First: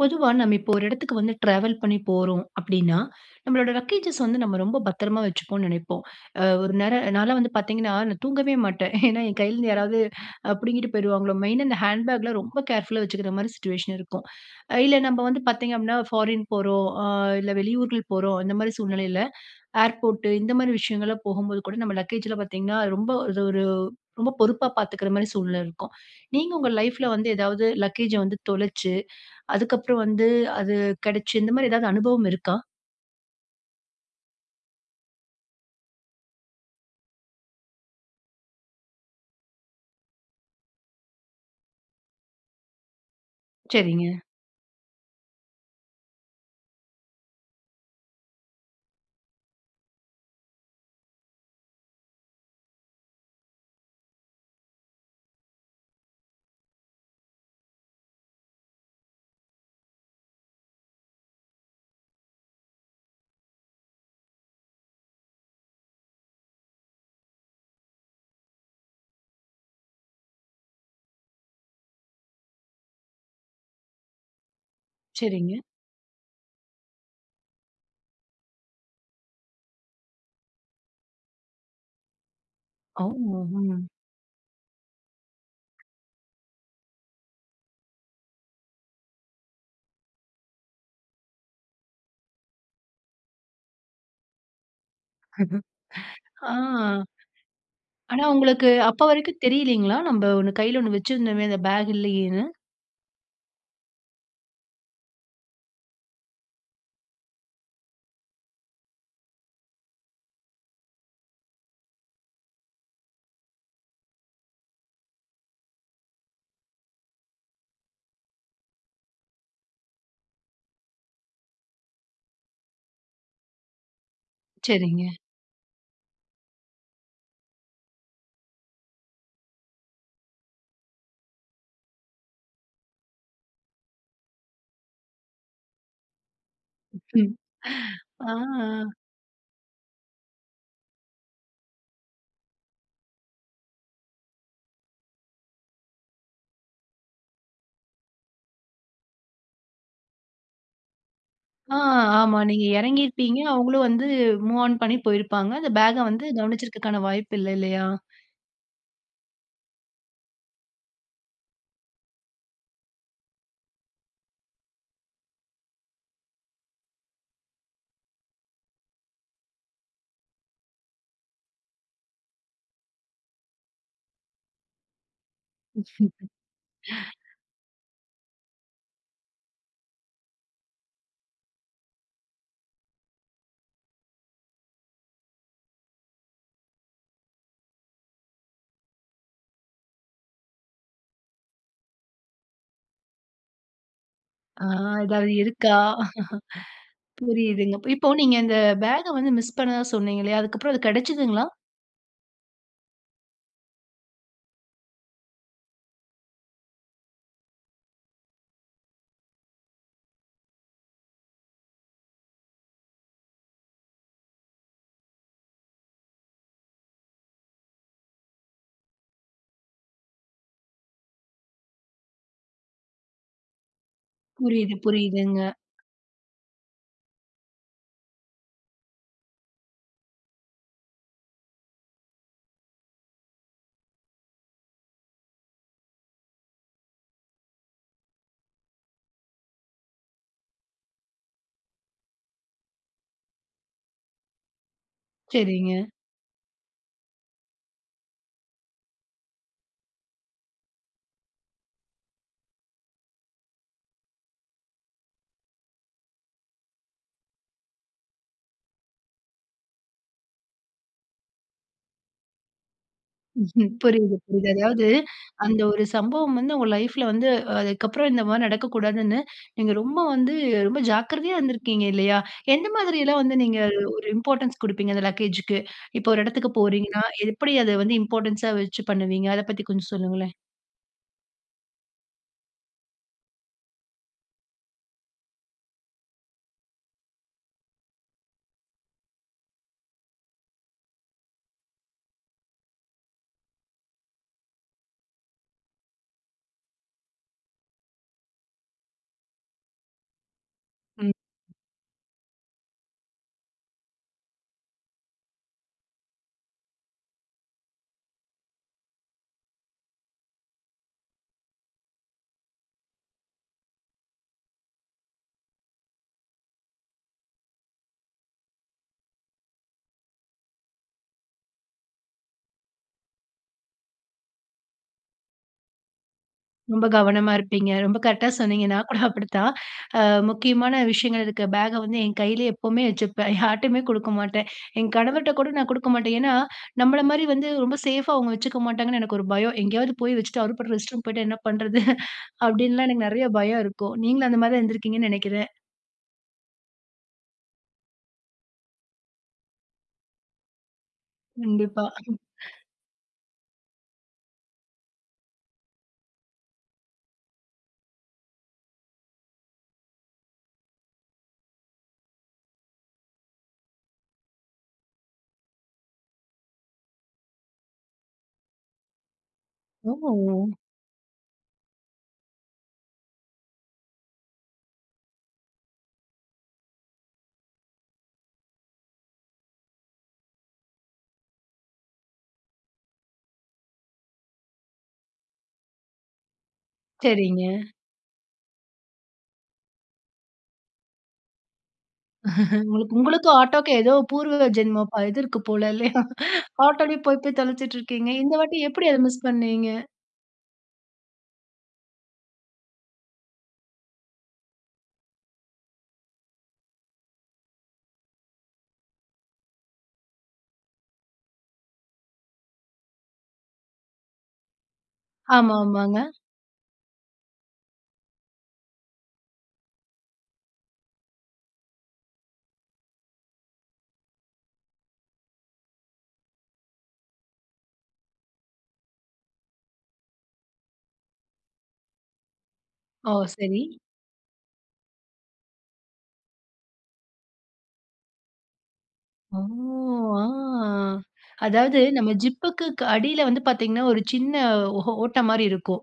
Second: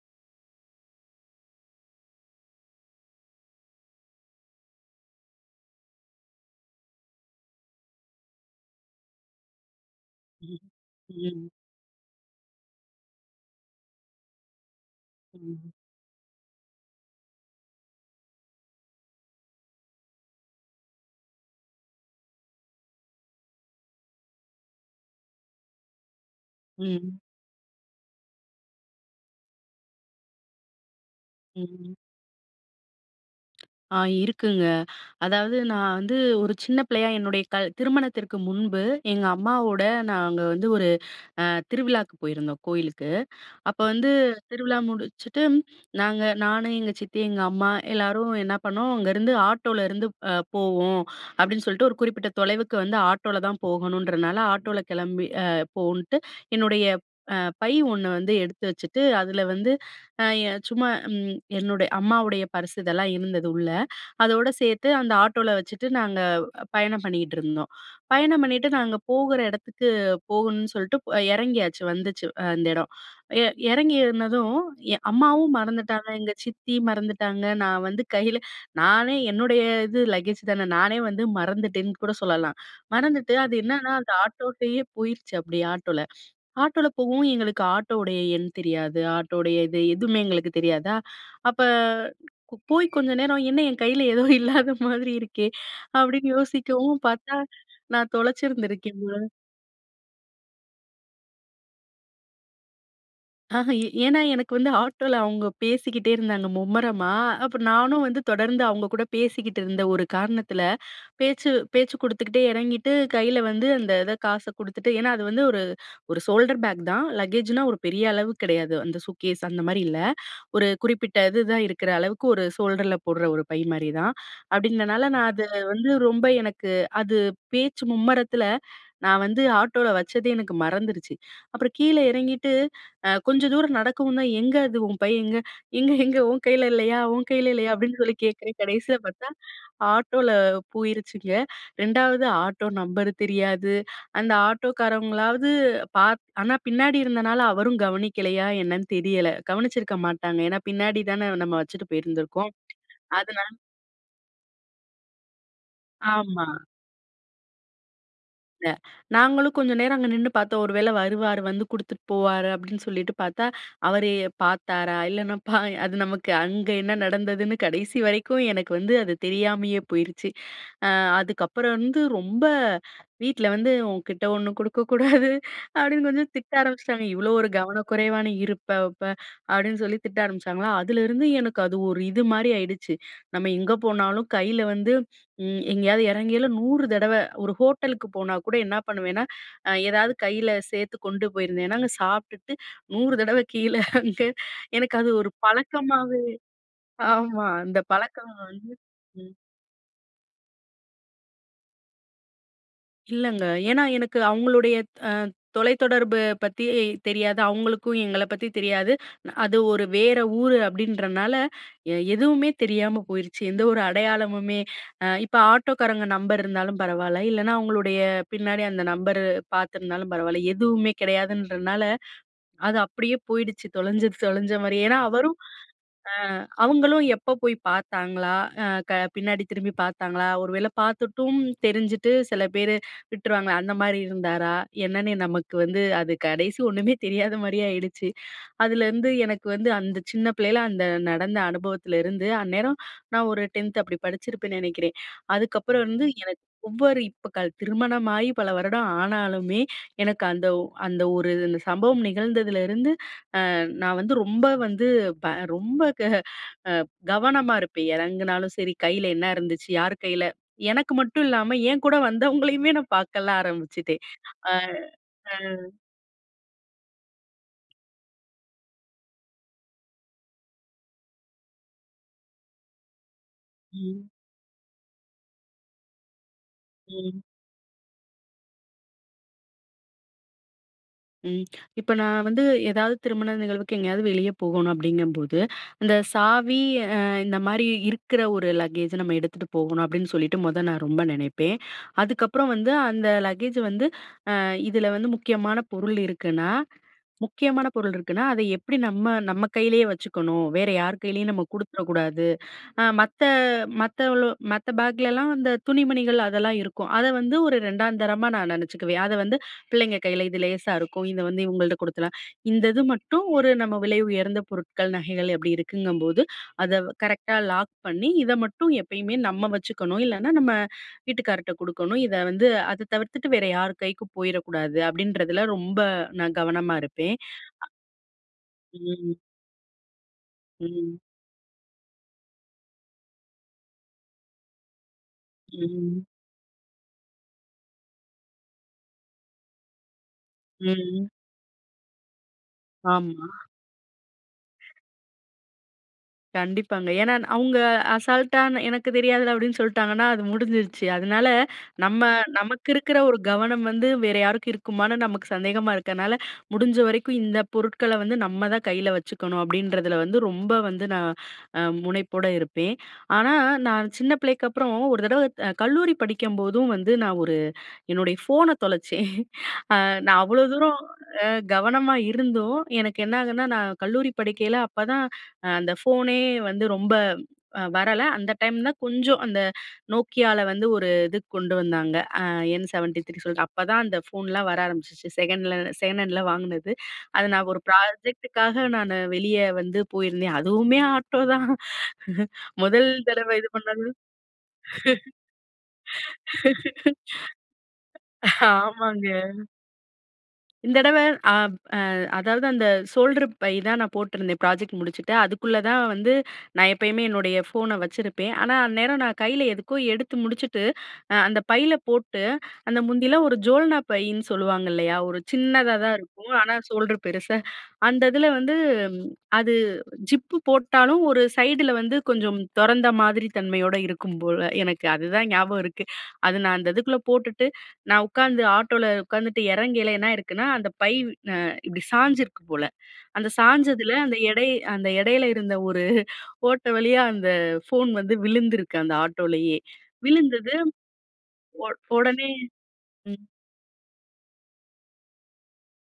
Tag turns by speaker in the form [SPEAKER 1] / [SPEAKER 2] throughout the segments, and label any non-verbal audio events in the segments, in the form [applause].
[SPEAKER 1] பொதுவா நம்ம இப்போ ஒரு இடத்துக்கு வந்து ட்ராவல் பண்ணி போறோம் அப்டின்னா, நம்மளோட லக்கேஜஸ் வந்து நம்ம ரொம்ப பத்திரமா வச்சுப்போம்னு நினைப்போம். அ ஒரு நேரம் நான் எல்லாம் வந்து பார்த்தீங்கன்னா நான் தூங்கவே மாட்டேன். ஏன்னா, என் கைல இருந்து யாராவது
[SPEAKER 2] ம்.
[SPEAKER 1] புடுங்கிட்டு போயிருவாங்களோ
[SPEAKER 2] ம்.
[SPEAKER 1] மெயின்னா, இந்த ஹேண்ட் பேக்லாம் ரொம்ப கேர்ஃபுல்லா வச்சுக்கிற மாரி சிட்யுவேஷன் இருக்கும். இல்ல நம்ம வந்து
[SPEAKER 2] ம்.
[SPEAKER 1] பார்த்தீங்க அப்டின்னா, ஃபாரின் போறோம், இல்ல வெளியூருக்கு போறோம். அந்த மாரி சூழ்நிலையில ஏர்போர்ட் இந்த மாரி விஷயங்கள்லாம் போகும்போது கூட நம்ம லக்கேஜில பார்த்தீங்கன்னா ரொம்ப அது ஒரு ரொம்ப பொறுப்பா பார்த்துக்கிற மாரி சூழ்நிலை இருக்கும். நீங்க உங்க லைஃப்பில
[SPEAKER 2] ம்.
[SPEAKER 1] வந்து ஏதாவது லக்கேஜ வந்து தொலைச்சு, அதுக்கப்புறம் வந்து அது கிடைச்சு இந்த மாரி ஏதாவது
[SPEAKER 2] ம்.
[SPEAKER 1] அனுபவம் இருக்கா?
[SPEAKER 2] ஆ இருக்குங்க. அதாவது நான் வந்து, ஒரு சின்ன பிள்ளையா என்னுடைய கல் திருமணத்திற்கு முன்பு, எங்க அம்மாவோட நாங்க வந்து ஒரு அ திருவிழாவுக்கு போயிருந்தோம் கோயிலுக்கு. அப்ப வந்து
[SPEAKER 1] சரிங்க.
[SPEAKER 2] திருவிழா முடிச்சுட்டு நாங்க நானு எங்க சித்தி, எங்க அம்மா எல்லாரும் என்ன பண்ணோம் அங்கிருந்து ஆட்டோலருந்து போவோம் அப்டின்னு சொல்லிட்டு ஒரு குறிப்பிட்ட தொலைவுக்கு வந்து ஆட்டோல தான் போகணுன்றதுனால ஆட்டோல கிளம்பி அ போன்ட்டு என்னுடைய அ பை ஒண்ணு வந்து எடுத்து வச்சுட்டு அதில வந்து. ஆ எ சும்மா ம். என்னுடை அம்மாவுடைய பர்ஸ் இதெல்லாம் இருந்தது உள்ள. அதோடு சேர்த்து அந்த ஆட்டோல வச்சுட்டு நாங்க பயணம் பண்ணிக்கிட்டு இருந்தோம். பயணம் பண்ணிட்டு நாங்க போகிற இடத்துக்கு போகணுன்னு சொல்லிட்டு இறங்கியாச்சு வந்துச்சு, அந்த இடம். எ எறங்கி இருந்ததும் எ அம்மாவும்
[SPEAKER 1] சரிங்க.
[SPEAKER 2] மறந்துட்டாங்க, எங்க சித்தியும் மறந்துட்டாங்க, நான் வந்து கையில, நானே என்னுடைய இது லக்கேஜ் தான நானே வந்து மறந்துட்டேன்னு கூட சொல்லலாம்.
[SPEAKER 1] அவ்
[SPEAKER 2] [chuckles] மறந்துட்டு அது
[SPEAKER 1] ம் [unintelligible]
[SPEAKER 2] என்னன்னா அது ஆட்டோடயே போயிருச்சு அப்டி ஆட்டோல. ஆட்டோல போகவும் எங்களுக்கு ஆட்டோவுடைய எண் தெரியாது. ஆட்டோடைய இது எதுவுமே எங்களுக்கு தெரியாதா அப்ப, போய் கொஞ்ச நேரம் என்ன என் கையில ஏதோ இல்லாத மாதிரி இருக்கே! அப்டின்னு
[SPEAKER 1] [laughs] ஆ.
[SPEAKER 2] யோசிக்கவும் பார்த்தா, நான்
[SPEAKER 1] ஆனா, உங்களுக்கு அப்ப
[SPEAKER 2] தொலைச்சிருந்துருக்கேன் போல.
[SPEAKER 1] வரைக்கும் தெரியலைங்களா? நம்ம ஒண்ணு கையில ஒண்ணு வச்சிருந்தோமே அந்த பேக் இல்லையேன்னு?
[SPEAKER 2] ஆஹ! ஏன்னா எனக்கு வந்து ஆட்டோல அவுங்க பேசிக்கிட்டே இருந்தாங்க மும்முரமா, அப்ப நானும் வந்து தொடர்ந்து அவுங்க கூட பேசிக்கிட்ருந்த ஒரு காரணத்தில, பேச்சு பேச்சு குடுத்துக்கிட்டே எறங்கிட்டு, கைல வந்து அந்த இத காச குடுத்துட்டு ஏன்னா, அது வந்து ஒரு ஒரு ஷோல்டர் பேக் தான். லக்கேஜ் னா ஒரு பெரிய அளவு கிடையாது. அந்த சூக்கேஸ் அந்த மாரி இல்ல. ஒரு குறிப்பிட்ட இது தான் இருக்குற அளவுக்கு ஒரு ஷோல்டர்ல போடுற ஒரு பை மாதிரி தான். அப்படின்றதுனால,
[SPEAKER 1] சரிங்க.
[SPEAKER 2] நான் அதை வந்து ரொம்ப எனக்கு அது பேச்சு மும்மரத்தில நான் வந்து ஆட்டோல வச்சதே எனக்கு மறந்துருச்சு. அப்புறம் கீழே எறங்கிட்டு அ கொஞ்சம் தூரம் நடக்கவும்தான் "எங்க அது? உன் பை எங்க?" "எங்க எங்க உன் கைல
[SPEAKER 1] [unintelligible]
[SPEAKER 2] இல்லயா? உன்
[SPEAKER 1] [chuckles]
[SPEAKER 2] கைல இல்லயா?" அப்டின்னு சொல்லி கேக்கறேன்
[SPEAKER 1] ஆ.
[SPEAKER 2] கடைசில பாத்தா ஆட்டோல போயிருச்சுங்க 2வது ஆட்டோ நம்பர் தெரியாது. அந்த ஆட்டோக்காரவங்களாவது பாத் ஆனா பின்னாடி இருந்தனால அவரும் கவனிக்கலையா? என்னன்னு தெரியல. கவனிச்சிருக்க மாட்டாங்க. ஏன்னா பின்னாடிதான நம்ம
[SPEAKER 1] ஆ,
[SPEAKER 2] வச்சுட்டு
[SPEAKER 1] ஆமா
[SPEAKER 2] போயிருந்துருக்கோம்.
[SPEAKER 1] நீங்க எறங்கியிருப்பீங்க.
[SPEAKER 2] அதனா
[SPEAKER 1] அவுங்களும் வந்து மூவ் ஆன் பண்ணி போயிருப்பாங்க. அந்த பேக்க வந்து
[SPEAKER 2] ஆமா.
[SPEAKER 1] கவனிச்சிருக்கதுக்கான வாய்ப்பு இல்ல, இல்லையா?
[SPEAKER 2] அ நாங்களும் கொஞ்சம் நேரம் அங்க நின்னு பாத்தோம். "ஒரு வேள வருவார் வந்து குடுத்துட்டு போவாரு" அப்படின்னு சொல்லிட்டு பாத்தா, அவரு பாத்தாரா? இல்லன்னா, பா அது நமக்கு, அங்க என்ன நடந்ததுன்னு கடைசி வரைக்கும் எனக்கு வந்து அது தெரியாமயே போயிருச்சு. அ அதுக்கப்புறம் வந்து, ரொம்ப வீட்ல வந்து "உன்கிட்ட ஒண்ணு குடுக்க கூடாது" அப்படின்னு கொஞ்சம் திட்ட ஆரம்ப்ச்சுட்டாங்க. "இவ்வளோ
[SPEAKER 1] [laughs]
[SPEAKER 2] ஒரு கவனக்குறைவா நீ இருப்ப, வப்பே" அப்படின்னு சொல்லி திட்ட ஆரம்பிச்சாங்களா, அதுலருந்து எனக்கு அது ஒரு இது மாரி ஆயிடுச்சு. நம்ம எங்க போனாலும் கையில வந்து, ம் எங்கயாவது எறங்கயில, 100 தடவ ஒரு ஹோட்டலுக்கு போனா கூட என்னா பண்ணுவேன்னா, அ எதாவது கையில சேத்து கொண்டு போயிருந்தேன்னா அங்க சாப்ட்டுட்டு 100 தடவ கீழே அங்க
[SPEAKER 1] ஆ
[SPEAKER 2] எனக்கு அது
[SPEAKER 1] ஏதாவது
[SPEAKER 2] ஒரு
[SPEAKER 1] இருக்கா?
[SPEAKER 2] பழக்கமாவே
[SPEAKER 1] [laughs]
[SPEAKER 2] ஆமா.
[SPEAKER 1] புரியுதுங்க.
[SPEAKER 2] அந்த
[SPEAKER 1] இப்போ
[SPEAKER 2] பழக்கம்
[SPEAKER 1] நீங்க இந்த
[SPEAKER 2] வந்து
[SPEAKER 1] பேக்க வந்து
[SPEAKER 2] ம்,
[SPEAKER 1] மிஸ் பண்ணதா சொன்னீங்கல்லையா, அதுக்கப்புறம் அது கெடச்சதுங்களா?
[SPEAKER 2] இல்லங்க. ஏன்னா, எனக்கு அவங்களுடைய அ தொலைத்தொடர்பு பத்தி தெரியாது. அவங்களுக்கும் எங்கள பத்தி தெரியாது. அது ஒரு வேற ஊரு அப்பிடீன்றனால, எ எதுவுமே தெரியாம போயிருச்சு. எந்த ஒரு அடையாளமுமே, அ இப்ப ஆட்டோக்காரங்க நம்பர் இருந்தாலும் பரவால்ல. இல்லனா அவங்களுடைய பின்னாடி அந்த நம்பரு, பார்த்துருந்தாலும் பரவால்ல. எதுவுமே கிடையாதுன்றனால, அது அப்படியே போயிடுச்சு, தொலைஞ்சது தொலைஞ்ச
[SPEAKER 1] புரியுது.
[SPEAKER 2] மாரி. ஏன்னா அவரும்,
[SPEAKER 1] புரியுதுங்க.
[SPEAKER 2] அ அவங்களும் எப்ப போய் பார்த்தாங்களா? அ க பின்னாடி திரும்பி பார்த்தாங்களா? ஒரு வேள பார்த்துட்டும், தெரிஞ்சுட்டு சில பேரு விட்டுருவாங்களே? அந்த மாரி இருந்தாரா? என்னன்னே நமக்கு வந்து அது கடைசி, ஒண்ணுமே தெரியாத மாரி ஆயிடுச்சு. அதுலருந்து எனக்கு வந்து, அந்த சின்ன பிள்ளைல, அந்த நடந்த அனுபவத்துலருந்து, அந்நேரம் நான் ஒரு 10த் அப்பிடி படிச்சிருப்பேன்னு நினைக்கிறேன். அதுக்கப்புறம்
[SPEAKER 1] சரிங்க.
[SPEAKER 2] வந்து, எனக்கு ஒவ்வொரு இப்ப கல் திருமணமாயி பல வருடம் ஆனாலுமே, எனக்கு அந்த ஒ அந்த ஒரு இந்த சம்பவம் நிகழ்ந்ததுலருந்து, அ நான் வந்து ரொம்ப வந்து ப ரொம்ப க அ கவனமா இருப்பேன் இறங்குனாலும் சரி, கைல என்னருந்துச்சு? யாரு கைல? எனக்கு மட்டும் இல்லாம, என் கூட வந்தவங்களையுமே நான் பாக்கல்லாம்
[SPEAKER 1] [chuckles]
[SPEAKER 2] ஆரம்பிச்சுட்டேன்.
[SPEAKER 1] புரியுது, புரியுது.
[SPEAKER 2] அ,
[SPEAKER 1] அதாவது
[SPEAKER 2] அ.
[SPEAKER 1] அந்த ஒரு சம்பவம் வந்து உங்க லைஃப்புல வந்து, அதுக்கப்புறம் இந்த மாரி நடக்கக்கூடாதுன்னு, நீங்க ரொம்ப வந்து ரொம்ப ஜாக்கிரதையா இருந்துருக்கீங்க, இல்லையா? எந்த மாதிரியெல்லாம் வந்து, நீங்க ஒரு
[SPEAKER 2] ம்.
[SPEAKER 1] இம்பார்ட்டன்ஸ் குடுப்பீங்க, அந்த லக்கேஜு க்கு. இப்போ ஒரு இடத்துக்கு போறீங்கன்னா,
[SPEAKER 2] ம்.
[SPEAKER 1] எப்பிடி அத வந்து இம்பார்ட்டன்ஸா வச்சு பண்ணுவீங்க? அத பத்தி கொஞ்சம் சொல்லுங்களேன்?
[SPEAKER 2] ம். இப்ப நான் வந்து ஏதாவது திருமண நிகழ்வுக்கு எங்கயாவது வெளிய போகணும் அப்படிங்கும்போது, "இந்த சாவி அ இந்த மாரி இருக்கிற ஒரு லக்கேஜ் நம்ம எடுத்துட்டு போகணும்." அப்படீன்னு சொல்லிட்டு மொத நான் ரொம்ப நெனைப்பேன். அதுக்கப்பறம் வந்து, "அந்த லக்கேஜ் வந்து அ இதில வந்து, முக்கியமான பொருள் இருக்குன்னா முக்கியமான பொருள் இருக்குனா, அதை எப்படி நம்ம நம்ம கையிலயே வச்சுக்கணும். வேற யார்
[SPEAKER 1] ம்.
[SPEAKER 2] கையிலேயும் நம்ம கொடுத்துற கூடாது." அ மத்த மத்தவளோ மத்த பேக்லலாம், அந்த துணிமணிகள் அதெல்லாம் இருக்கும். அதை வந்து ஒரு 2ஆந்தரமா நான் நெனைச்சுக்குவேன். "அதை வந்து பிள்ளைங்க கையில இது லேசா இருக்கும், இதை வந்து இவங்கள்ட்ட குடுக்கலாம். இந்த இது மட்டும் ஒரு நம்ம விலை உயர்ந்த பொருட்கள், நகைகள் அப்படி இருக்குங்கும்போது, அத கரெக்ட்டா லாக் பண்ணி இதை மட்டும் எப்பயுமே நம்ம வச்சுக்கணும். இல்லைன்னா, நம்ம வீட்டுக்காரர்கிட்ட குடுக்கணும். இதை வந்து, அத தவிர்த்துட்டு வேற யார் கைக்கும் போயிரக்கூடாது." அப்படீன்றதுல ரொம்ப நான் கவனமா
[SPEAKER 1] ரொம்ப
[SPEAKER 2] இருப்பேன்.
[SPEAKER 1] கவனமா
[SPEAKER 2] அ
[SPEAKER 1] இருப்பீங்க. ரொம்ப கரெக்ட்டா சொன்னீங்க. நான் கூட
[SPEAKER 2] ம்.
[SPEAKER 1] அப்படிதான். அ முக்கியமான
[SPEAKER 2] ம்.
[SPEAKER 1] விஷயங்கள் இருக்க பேக வந்து என் கையிலே எப்பவுமே வச்சுப்பேன். [chuckles] யார்ட்டயுமே குடுக்க மாட்டேன். என் கணவர்ட்ட கூட நான் குடுக்க
[SPEAKER 2] ம்.
[SPEAKER 1] மாட்டேன். ஏன்னா, நம்மள மாரி வந்து ரொம்ப சேஃபா அவுங்க வச்சுக்க மாட்டாங்கன்னு எனக்கு ஒரு பயம். "எங்கேயாவது போய் வச்சுட்டு, அவரு பாட்டு ரெஸ்ட் ரூம்
[SPEAKER 2] ம்.
[SPEAKER 1] போய்ட்டா என்ன பண்ணுறது?" [chuckles] அப்படின்லாம் எனக்கு நெறைய
[SPEAKER 2] ஆமா.
[SPEAKER 1] பயம் இருக்கும். நீங்களும் அந்த மாரி தான் இருந்துருக்கீங்கன்னு நெனைக்கிறேன்.
[SPEAKER 2] கண்டிப்பாங்க. ஏன்னா, அவுங்க அசால்டா எனக்கு தெரியாதுல அப்டின்னு சொல்ட்டாங்கன்னா, அது முடிஞ்சிருச்சு அதுனால
[SPEAKER 1] கண்டிப்பா
[SPEAKER 2] நம்ம
[SPEAKER 1] [chuckles]
[SPEAKER 2] நமக்கு இருக்குற ஒரு கவனம் வந்து, வேற யாருக்கும் இருக்குமான்னு, நமக்கு சந்தேகமா இருக்கனால முடிஞ்ச வரைக்கும் இந்த பொருட்கள வந்து, நம்ம தான் கையில வச்சுக்கணும். அப்டின்றதுல வந்து ரொம்ப வந்து நான் முனைப்போட இருப்பேன். ஆனா நான் சின்ன பிள்ளைக்கப்புறம், ஒரு தடவ கல்லூரி படிக்கும்போதும் வந்து, நான் ஒரு என்னோடய ஃபோன தொலைச்சேன். [chuckles] அ நான் அவ்ளோ
[SPEAKER 1] ஓ
[SPEAKER 2] தூரம் அ கவனமா இருந்தும் எனக்கு என்னாகுதுனா, நான் கல்லூரி படிக்கையில அப்பதான் அ அந்த ஃபோனே வந்து ரொம்ப அ வரல. அந்த டைம் தான் கொஞ்சம் அந்த Nokiaல வந்து ஒரு இதுக்கு கொண்டு வந்தாங்க. அ என் 73 சொல்ட்டு அப்ப தான் அந்த ஃபோன்லாம் வர ஆரம்பிச்சுச்சு. செகண்ல செகண்ட் ஹேண்டுல வாங்குனது. அது
[SPEAKER 1] சரிங்க.
[SPEAKER 2] நான் ஒரு ப்ராஜெக்டு க்காக நானு வெளிய வந்து போயிருந்தேன். அதுவுமே ஆட்டோ தான். மொதல்
[SPEAKER 1] உங்களுக்கும்
[SPEAKER 2] தடவை இது
[SPEAKER 1] ஆட்டோக்கும்,
[SPEAKER 2] பண்ணது
[SPEAKER 1] ஏதோ பூர்வ ஜென்மம் ப இது இருக்குது போல இல்லயா? ஆட்டோலயே போய் போய் தொலச்சிட்டு இருக்கீங்க. இந்த வாட்டி எப்டி அத
[SPEAKER 2] ஆமாங்க.
[SPEAKER 1] மிஸ் பண்ணீங்க?
[SPEAKER 2] இந்தடவ ஆ அ அதாவது அந்த ஷோல்டர் பை தான் நான் போட்ருந்தேன் ப்ராஜெக்ட் முடிச்சுட்டு. அதுக்குள்ள தான் வந்து நான் எப்பயுமே என்னுடைய ஃபோன வச்சிருப்பேன். ஆனா அந்நேரம் நான் கையில எதுக்கோ எடுத்து முடிச்சுட்டு, அந்த பையில போட்டு அந்த முந்தில ஒரு ஜோல்னா பைன்னு சொல்லுவாங்க இல்லயா? ஒரு சின்னதா தான்
[SPEAKER 1] ஆமாமாங்க.
[SPEAKER 2] இருக்கும். ஆனா சோல்டர் பெருசா அந்த இதுல வந்து அது ஜிப்பு போட்டாலும் ஒரு சைடுல வந்து, கொஞ்சம் தொறந்த மாதிரி தன்மையோட இருக்கும் போல, எனக்கு அதுதான் ஞாபகம் இருக்கு. அது நான் அந்த இதுக்குள்ள போட்டுட்டு நான் உக்காந்து ஆட்டோல உக்காந்துட்டு, எறங்கேல என்ன ஆயிருக்குன்னா. அந்த பை அ இப்டி சாஞ்சிருக்கு போல.
[SPEAKER 1] ஓ!
[SPEAKER 2] அந்த
[SPEAKER 1] சரி.
[SPEAKER 2] சாய்ஞ்சதுல அந்த எடை அந்த எடையில இருந்த ஒரு [laughs] ஓட்ட வழியா அந்த ஃபோன் வந்து விழுந்திருக்கு. அந்த
[SPEAKER 1] ஓ!
[SPEAKER 2] ஆட்டோலயே.
[SPEAKER 1] ஆ
[SPEAKER 2] விழுந்தது, ஒ
[SPEAKER 1] அதாவது நம்ம
[SPEAKER 2] ஒடனே
[SPEAKER 1] ஜிப்புக்கு க்
[SPEAKER 2] ம்.
[SPEAKER 1] அடியில வந்து பார்த்தீங்கன்னா, ஒரு சின்ன ஒ ஓட்ட மாரி இருக்கும்.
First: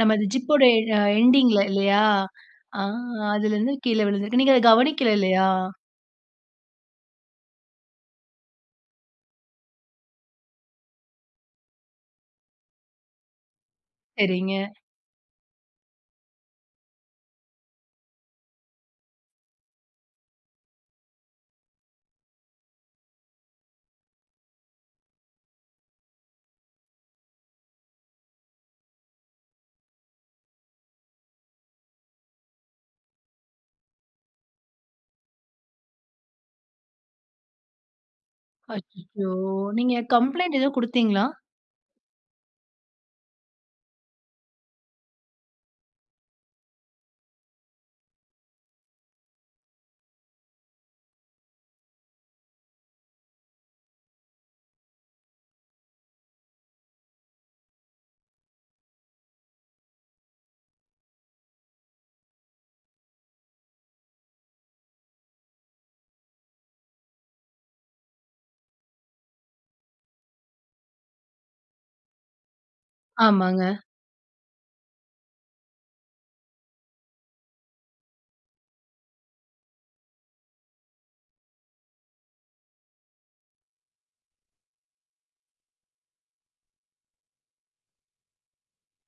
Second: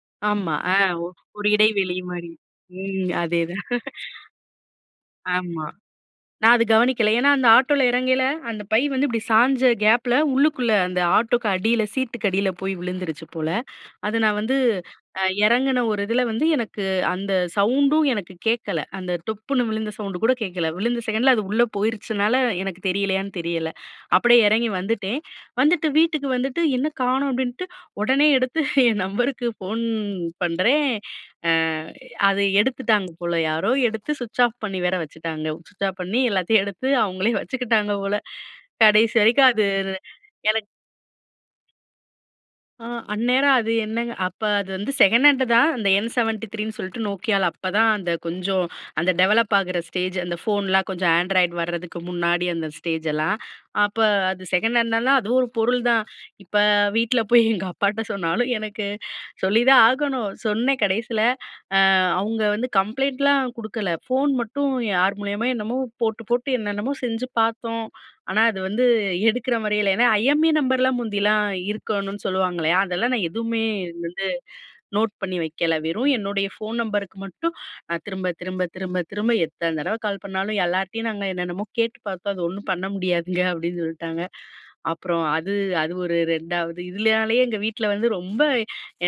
[SPEAKER 1] நமது
[SPEAKER 2] ஆமா
[SPEAKER 1] ஜிப்போட
[SPEAKER 2] ஆ
[SPEAKER 1] எ
[SPEAKER 2] ஒ ஒரு
[SPEAKER 1] எண்டிங்க் ல
[SPEAKER 2] இடைவெளி
[SPEAKER 1] இல்லயா?
[SPEAKER 2] மாரி.
[SPEAKER 1] அ
[SPEAKER 2] ம். அதேதான்
[SPEAKER 1] அதுலருந்து கீழே விழுந்திருக்கு. நீங்க அத
[SPEAKER 2] [chuckles]
[SPEAKER 1] கவனிக்கல இல்லயா?
[SPEAKER 2] ஆமா நான் அது கவனிக்கல. ஏன்னா அந்த ஆட்டோல எறங்கேல, அந்த பை வந்து இப்டி சாய்ஞ்ச கேப்ல, உள்ளுக்குள்ள அந்த ஆட்டோக்கு அடியில, சீட்டுக்கு அடியில போய் விழுந்துருச்சு போல அத நான்
[SPEAKER 1] சரிங்க.
[SPEAKER 2] வந்து எறங்குன ஒரு இதுல வந்து எனக்கு அந்த சவுண்டும் எனக்கு கேக்கல. அந்த டொப்புன்னு விழுந்த சவுண்ட் கூட கேக்கல. விழுந்த செகண்ட்ல அது உள்ள போயிருச்சுனால எனக்கு தெரியலையான்னு தெரியல. அப்டியே எறங்கி வந்துட்டேன். வந்துட்டு வீட்டுக்கு வந்துட்டு, என்ன கானோம் அப்டின்ட்டு, ஒடனே எடுத்து என் நம்பருக்கு ஃபோன் பண்றேன். அ அத எடுத்துட்டாங்க போல யாரோ எடுத்து சுவிட்ச் ஆஃப் பண்ணி வேற வச்சுட்டாங்க. சுவிட்ச் ஆஃப் பண்ணி எல்லாத்தையும் எடுத்து அவுங்களே வச்சுக்கிட்டாங்க போல. கடைசி
[SPEAKER 1] அச்சச்சோ!
[SPEAKER 2] வரைக்கும் அது
[SPEAKER 1] நீங்க கம்ப்ளெயிண்ட்
[SPEAKER 2] எனக்கு
[SPEAKER 1] எதும் குடுத்தீங்ளா?
[SPEAKER 2] ஆ. அந்நேரம் அது என்னங் அப்ப அது வந்து செகண்ட் ஹேண்ட் தான். அந்த என் 73ன்னு சொல்ட்டு Nokiaல அப்பதான் அந்த கொஞ்சம், அந்த டெவலப் ஆகுற ஸ்டேஜ். அந்த ஃபோன்லாம் கொஞ்சம் ஆண்ட்ராய்டு வரதுக்கு முன்னாடி அந்த ஸ்டேஜ் லாம். அப்போ அது செகண்ட் ஹேண்ட் லாம் அதுவும் ஒரு பொருள் தான். இப்ப வீட்ல போய் எங்க அப்பாட்ட சொன்னாலும். எனக்கு சொல்லிதான் ஆகணும். சொன்னேன் கடைசியில. அ அவங்க வந்து கம்ப்ளைண்ட்லாம் குடுக்கல. ஃபோன் மட்டும் யார் மூலியமா என்னமோ போட்டு, போட்டு என்னென்னமோ செஞ்சு பார்த்தோம். ஆனா, அது வந்து எடுக்கிற மாரி இல்ல. ஏனா, ஐஎம்இ நம்பர்லாம் முந்தியெல்லாம் இருக்கணும்னு சொல்லுவாங்க இல்லையா? அதெல்லாம் நான் எதுவுமே
[SPEAKER 1] ஆமாங்க.
[SPEAKER 2] வந்து நோட் பண்ணி வைக்கல. வெறும் என்னுடைய ஃபோன் நம்பருக்கு மட்டும், நான் திரும்ப, திரும்ப, திரும்ப, திரும்ப எத்தன தடவ கால் பண்ணாலும், எல்லார்கிட்டயும் நாங்க என்னென்னமோ கேட்டு பார்த்தோம். அது ஒண்ணும் பண்ண முடியாதுங்க. அப்டின்னு சொல்ட்டாங்க. அப்புறம் அது, அது ஒரு 2வது. இதுலனாலேயே எங்க வீட்ல வந்து ரொம்ப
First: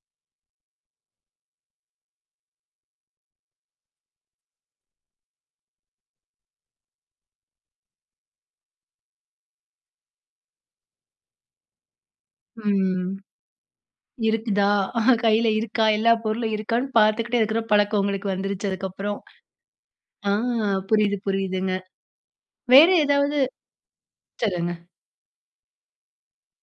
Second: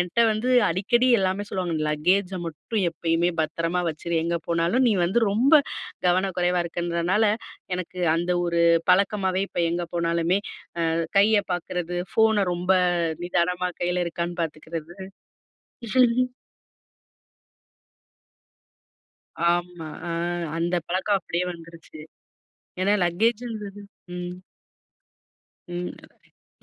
[SPEAKER 2] என்ட்ட வந்து அடிக்கடி எல்லாமே சொல்லுவாங்க. லக்கேஜை மட்டும் எப்பயுமே பத்திரமா வச்சுடு. எங்க போனாலும் நீ வந்து ரொம்ப கவனக்குறைவா இருக்குன்றனால, எனக்கு அந்த ஒரு பழக்கமாவே இப்போ எங்க போனாலுமே, அ கைய பார்க்கறது. ஃபோன ரொம்ப
[SPEAKER 1] ம்.
[SPEAKER 2] நிதானமா கையில இருக்கான்னு
[SPEAKER 1] இருக்குதா?
[SPEAKER 2] பார்த்துக்கறது.
[SPEAKER 1] கையில இருக்கா? எல்லா
[SPEAKER 2] [laughs]
[SPEAKER 1] பொருளும் இருக்கான்னு பார்த்துகிட்டே இருக்கிற பழக்கம் உங்களுக்கு வந்துருச்சு. அதுக்கு அப்புறம்.
[SPEAKER 2] ஆமா. ஆ.
[SPEAKER 1] ஆ.
[SPEAKER 2] அந்த
[SPEAKER 1] புரியுது
[SPEAKER 2] பழக்கம் அப்டியே
[SPEAKER 1] புரியுதுங்க.
[SPEAKER 2] வந்துருச்சு.
[SPEAKER 1] வேற
[SPEAKER 2] ஏனா,
[SPEAKER 1] ஏதாவது
[SPEAKER 2] லக்கேஜ் ன்றது ம்.
[SPEAKER 1] சொல்லுங்க.
[SPEAKER 2] ம்.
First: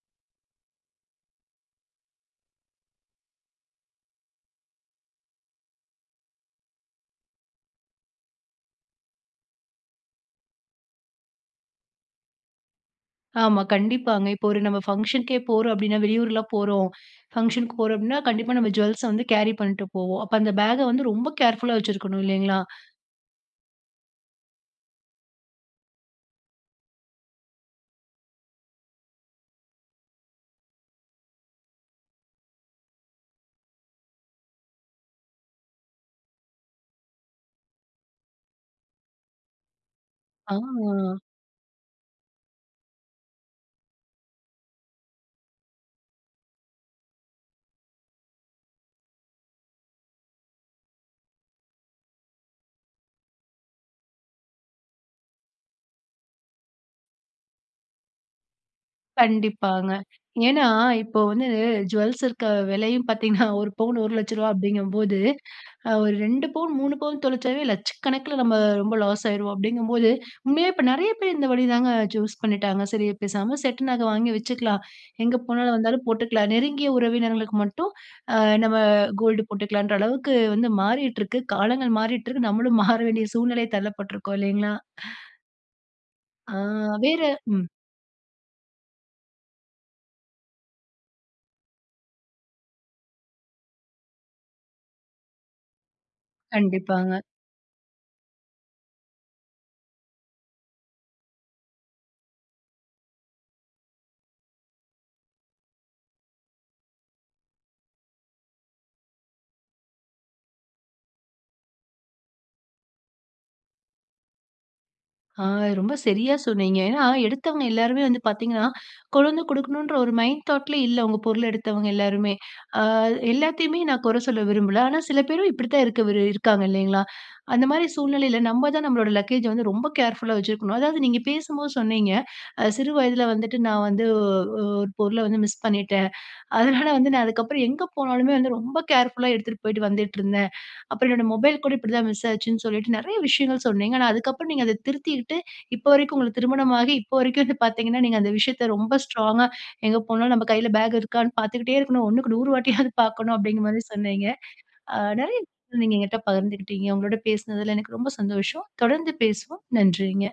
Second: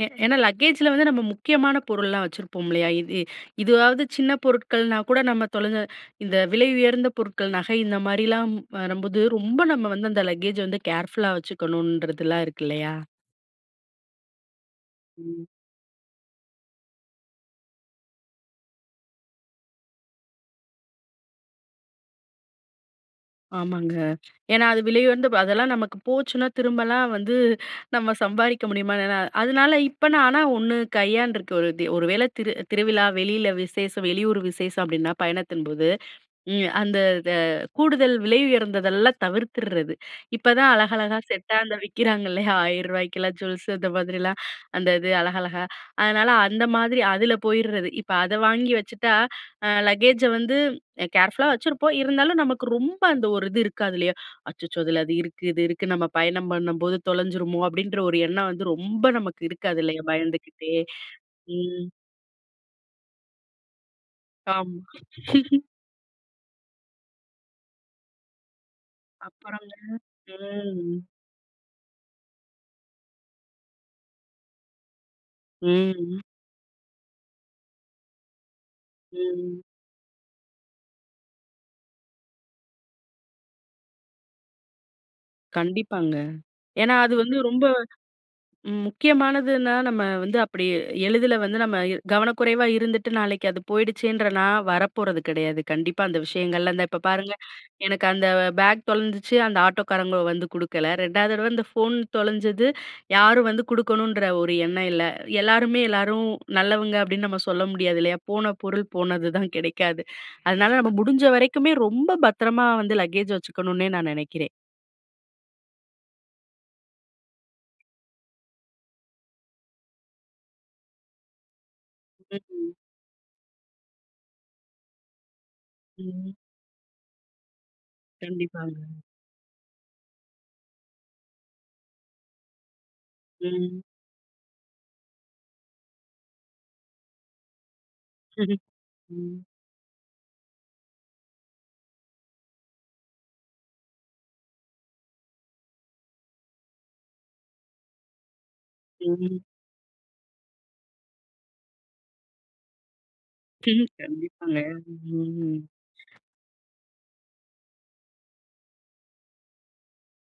[SPEAKER 2] ஏ ஏனா லக்கேஜில வந்து நம்ம முக்கியமான பொருள்லாம் வச்சுருப்போம் இல்லையா? இது இதுவாது சின்ன பொருட்கள்னா கூட நம்ம தொலைஞ்ச இந்த விலை உயர்ந்த பொருட்கள், நகை இந்த மாரிலாம் வரும்போது ரொம்ப நம்ம வந்து அந்த லக்கேஜ வந்து கேர்ஃபுல்லா வச்சுக்கணுன்றதுலாம் இருக்கு இல்லையா?
[SPEAKER 1] ஆமா, கண்டிப்பாங்க. இப்ப ஒரு நம்ம ஃபங்ஷனுக்கே
[SPEAKER 2] ம்.
[SPEAKER 1] போறோம் அப்டின்னா வெளியூர்லாம் போறோம், ஃபங்ஷனுக்கு போறோம் அப்டின்னா, கண்டிப்பா நம்ம ஜூவல்ஸ வந்து கேரி பண்ணிட்டு போவோம். அப்ப அந்த பேக்க வந்து ரொம்ப கேர்ஃபுல்லா வைச்சிருக்கணும் இல்லைங்களா?
[SPEAKER 2] ஆமாங்க. ஏனா, அது விலை உயர்ந்த அதெல்லாம் நமக்கு போச்சுனா திரும்பலாம் வந்து நம்ம சம்பாரிக்க முடியுமா? எனா அதனால, இப்ப நான் ஆனா 1 கையான்றுக்க, ஒரு ஒரு வேள திரு திருவிழா, வெளியில விசேஷம், வெளியூர் விசேஷம் அப்டின்னா பயணத்தின்போது, ம். அந்த இத கூடுதல் விலை உயர்ந்ததெல்லாம் தவிர்த்திறது.
[SPEAKER 1] ஆ.
[SPEAKER 2] இப்பதான் அழகழகா செட்டா அந்த விக்கிறாங்க இல்லையா? 1000ரூவாக்குகெல்லாம் ஜூவல்ஸு அந்த மாதிரிலாம். அந்த இது அழகழகா. அதனால அந்த மாதிரி அதில போயிறது. இப்ப அத வாங்கி வச்சுட்டா அ லக்கேஜை வந்து கேர்ஃபுல்லா வச்சுருப்போம் இருந்தாலும், நமக்கு ரொம்ப அந்த ஒரு இது இருக்காது இல்லையா? அச்சச்சோ! அதில அது இருக்கு, இது இருக்கு நம்ம பயணம் பண்ணும்போது தொலைஞ்சிருமோ! அப்டின்ற ஒரு எண்ணம் வந்து ரொம்ப நமக்கு இருக்காது
[SPEAKER 1] கண்டிப்பாங்க.
[SPEAKER 2] இல்லையா?
[SPEAKER 1] ஏனா,
[SPEAKER 2] பயந்துக்கிட்டே.
[SPEAKER 1] இப்ப வந்து
[SPEAKER 2] ம்.
[SPEAKER 1] ஜூவல்ஸ் இருக்க விலையும் பார்த்தீங்கன்னா, ஒரு பவுன் 1,00,000 ரூவா
[SPEAKER 2] ஆமா.
[SPEAKER 1] அப்டிங்கும்போது,
[SPEAKER 2] [laughs]
[SPEAKER 1] ஒரு 2 பவுன் 3 பவுன் தொலைச்சாவே லட்சக்கணக்கில நம்ம ரொம்ப லாஸ் ஆயுருவோம்
[SPEAKER 2] அப்றம்ங்க.
[SPEAKER 1] அப்டிங்கும்போது, உண்மையாவே இப்ப
[SPEAKER 2] ம்.
[SPEAKER 1] நிறைய பேர் இந்த வழிதாங்க சூஸ் பண்ணிட்டாங்க. சரி, பேசாம செட்டு நகை வாங்கி வச்சுக்கலாம் எங்கே போனாலும், வந்தாலும்
[SPEAKER 2] ம்.
[SPEAKER 1] போட்டுக்கலாம். நெருங்கிய உறவினர்களுக்கு மட்டும் அ நம்ம கோல்டு
[SPEAKER 2] ம்.
[SPEAKER 1] போட்டுக்கலாம்ன்ற அளவுக்கு வந்து மாறிட்டு இருக்கு. காலங்கள் மாறிட்டு இருக்கு. நம்மளும் மாற வேண்டிய சூழ்நிலை தள்ளப்பட்டிருக்கோம் இல்லைங்களா?
[SPEAKER 2] கண்டிப்பாங்க.
[SPEAKER 1] ஆ.
[SPEAKER 2] ஏனா அது
[SPEAKER 1] வேற
[SPEAKER 2] வந்து
[SPEAKER 1] ம்.
[SPEAKER 2] ரொம்ப முக்கியமானதுன்னா நம்ம வந்து அப்டி எளிதில வந்து நம்ம கவனக்குறைவா இருந்துட்டு, நாளைக்கு அது போயிடுச்சன்ற நா வரப்போறது கிடையாது. கண்டிப்பா அந்த விஷயங்கள்ல இந்த இப்ப
[SPEAKER 1] கண்டிப்பாங்க.
[SPEAKER 2] பாருங்க, எனக்கு அந்த பேக் தொலைஞ்சிச்சு, அந்த ஆட்டோக்காரங்க வந்து குடுக்கல. 2வது தடவை அந்த ஃபோன் தொலைஞ்சது யாரும் வந்து குடுக்கணுன்ற ஒரு எண்ணம் இல்ல. எல்லாருமே எல்லாரும் நல்லவங்க, அப்டின்னு நம்ம சொல்ல முடியாது இல்லையா? போன பொருள் போனதுதான், கிடைக்காது. அதனால நம்ம முடிஞ்ச வரைக்குமே ரொம்ப பத்திரமா வந்து லக்கேஜ் வச்சுக்கணுன்னே நான் நினைக்கிறேன்.
[SPEAKER 1] ஆ ரொம்ப சரியா சொன்னீங்க. ஏன்னா, எடுத்தவங்க எல்லாருமே வந்து பார்த்தீங்கனா கொண்டு வந்து குடுக்கணும்ன்ற ஒரு மைண்ட் தாட் லயே இல்ல. உங்க பொருள்ள எடுத்தவங்க எல்லாருமே.
[SPEAKER 2] ம். ம்.
[SPEAKER 1] ஆ எல்லாத்தையுமே நான் குறை சொல்ல விரும்பல. ஆனா சில பேரும் இப்டித்தான் இருக்க வி
[SPEAKER 2] ம்.
[SPEAKER 1] இருக்காங்க இல்லைங்களா? அந்த மாரி சூழ்நிலையில நம்ம
[SPEAKER 2] கண்டிப்பாங்க.
[SPEAKER 1] தான் நம்முடைய லக்கேஜ்ஜ வந்து ரொம்ப கேர்ஃபுல்லா வைச்சிருக்கனும். அதாவது, நீங்க பேசும்போது சொன்னீங்க. அ சிறு வயதில வந்துட்டு
[SPEAKER 2] ம்.
[SPEAKER 1] நான் வந்து ஒ ஒரு பொருள வந்து மிஸ் பண்ணிட்டேன். அதனால வந்து நான் அதுக்கப்புறம் எங்க போனாலுமே வந்து
[SPEAKER 2] [chuckles]
[SPEAKER 1] ரொம்ப கேர்ஃபுல்லா
[SPEAKER 2] ம்.
[SPEAKER 1] எடுத்துட்டு போயிட்டு வந்துட்டு இருந்தேன். அப்புறம் என்னுடைய மொபைல் கூட இப்டி தான் மிஸ் ஆச்சுன்னு சொல்லிட்டு நிறைய விஷயங்கள் சொன்னீங்க. ஆனா, அதுக்கு அப்புறம் நீங்க அத திருத்தீட்டு, இப்ப வரைக்கும் உங்களுக்கு திருமணமாகி இப்ப வரைக்கும் வந்து பார்த்தீங்கனா, நீங்க அந்த விஷயத்த ரொம்ப ஸ்ட்ராங்கா
[SPEAKER 2] ம்.
[SPEAKER 1] எங்க போனாலும் நம்ம கையில பேக் இருக்காணு பார்த்துக்கிட்டே இருக்கணும். 1க்கு 100 வாட்டியாவது பார்க்கணும் அப்டிங்கிற மாரி
[SPEAKER 2] ம்.
[SPEAKER 1] சொன்னீங்க.
[SPEAKER 2] கண்டிப்பாங்க.
[SPEAKER 1] அ நிறைய
[SPEAKER 2] ம்.
[SPEAKER 1] நீங்க எங்கிட்ட பகிர்ந்துகிட்டீங்க. உங்களோட பேசுனதில எனக்கு ரொம்ப சந்தோஷம். தொடர்ந்து பேசுவோம். நன்றிங்க.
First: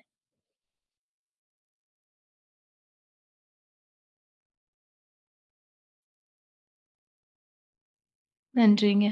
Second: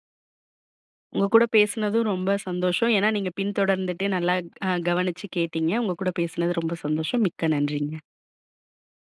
[SPEAKER 2] உங்க கூட பேசுனதும் ரொம்ப சந்தோஷம்! ஏனா, நீங்க பின்தொடர்ந்துட்டு நல்லா அ கவனிச்சு கேட்டீங்க. உங்க கூட பேசினது ரொம்ப சந்தோஷம்! மிக்க நன்றிங்க.
[SPEAKER 1] நன்றிங்க.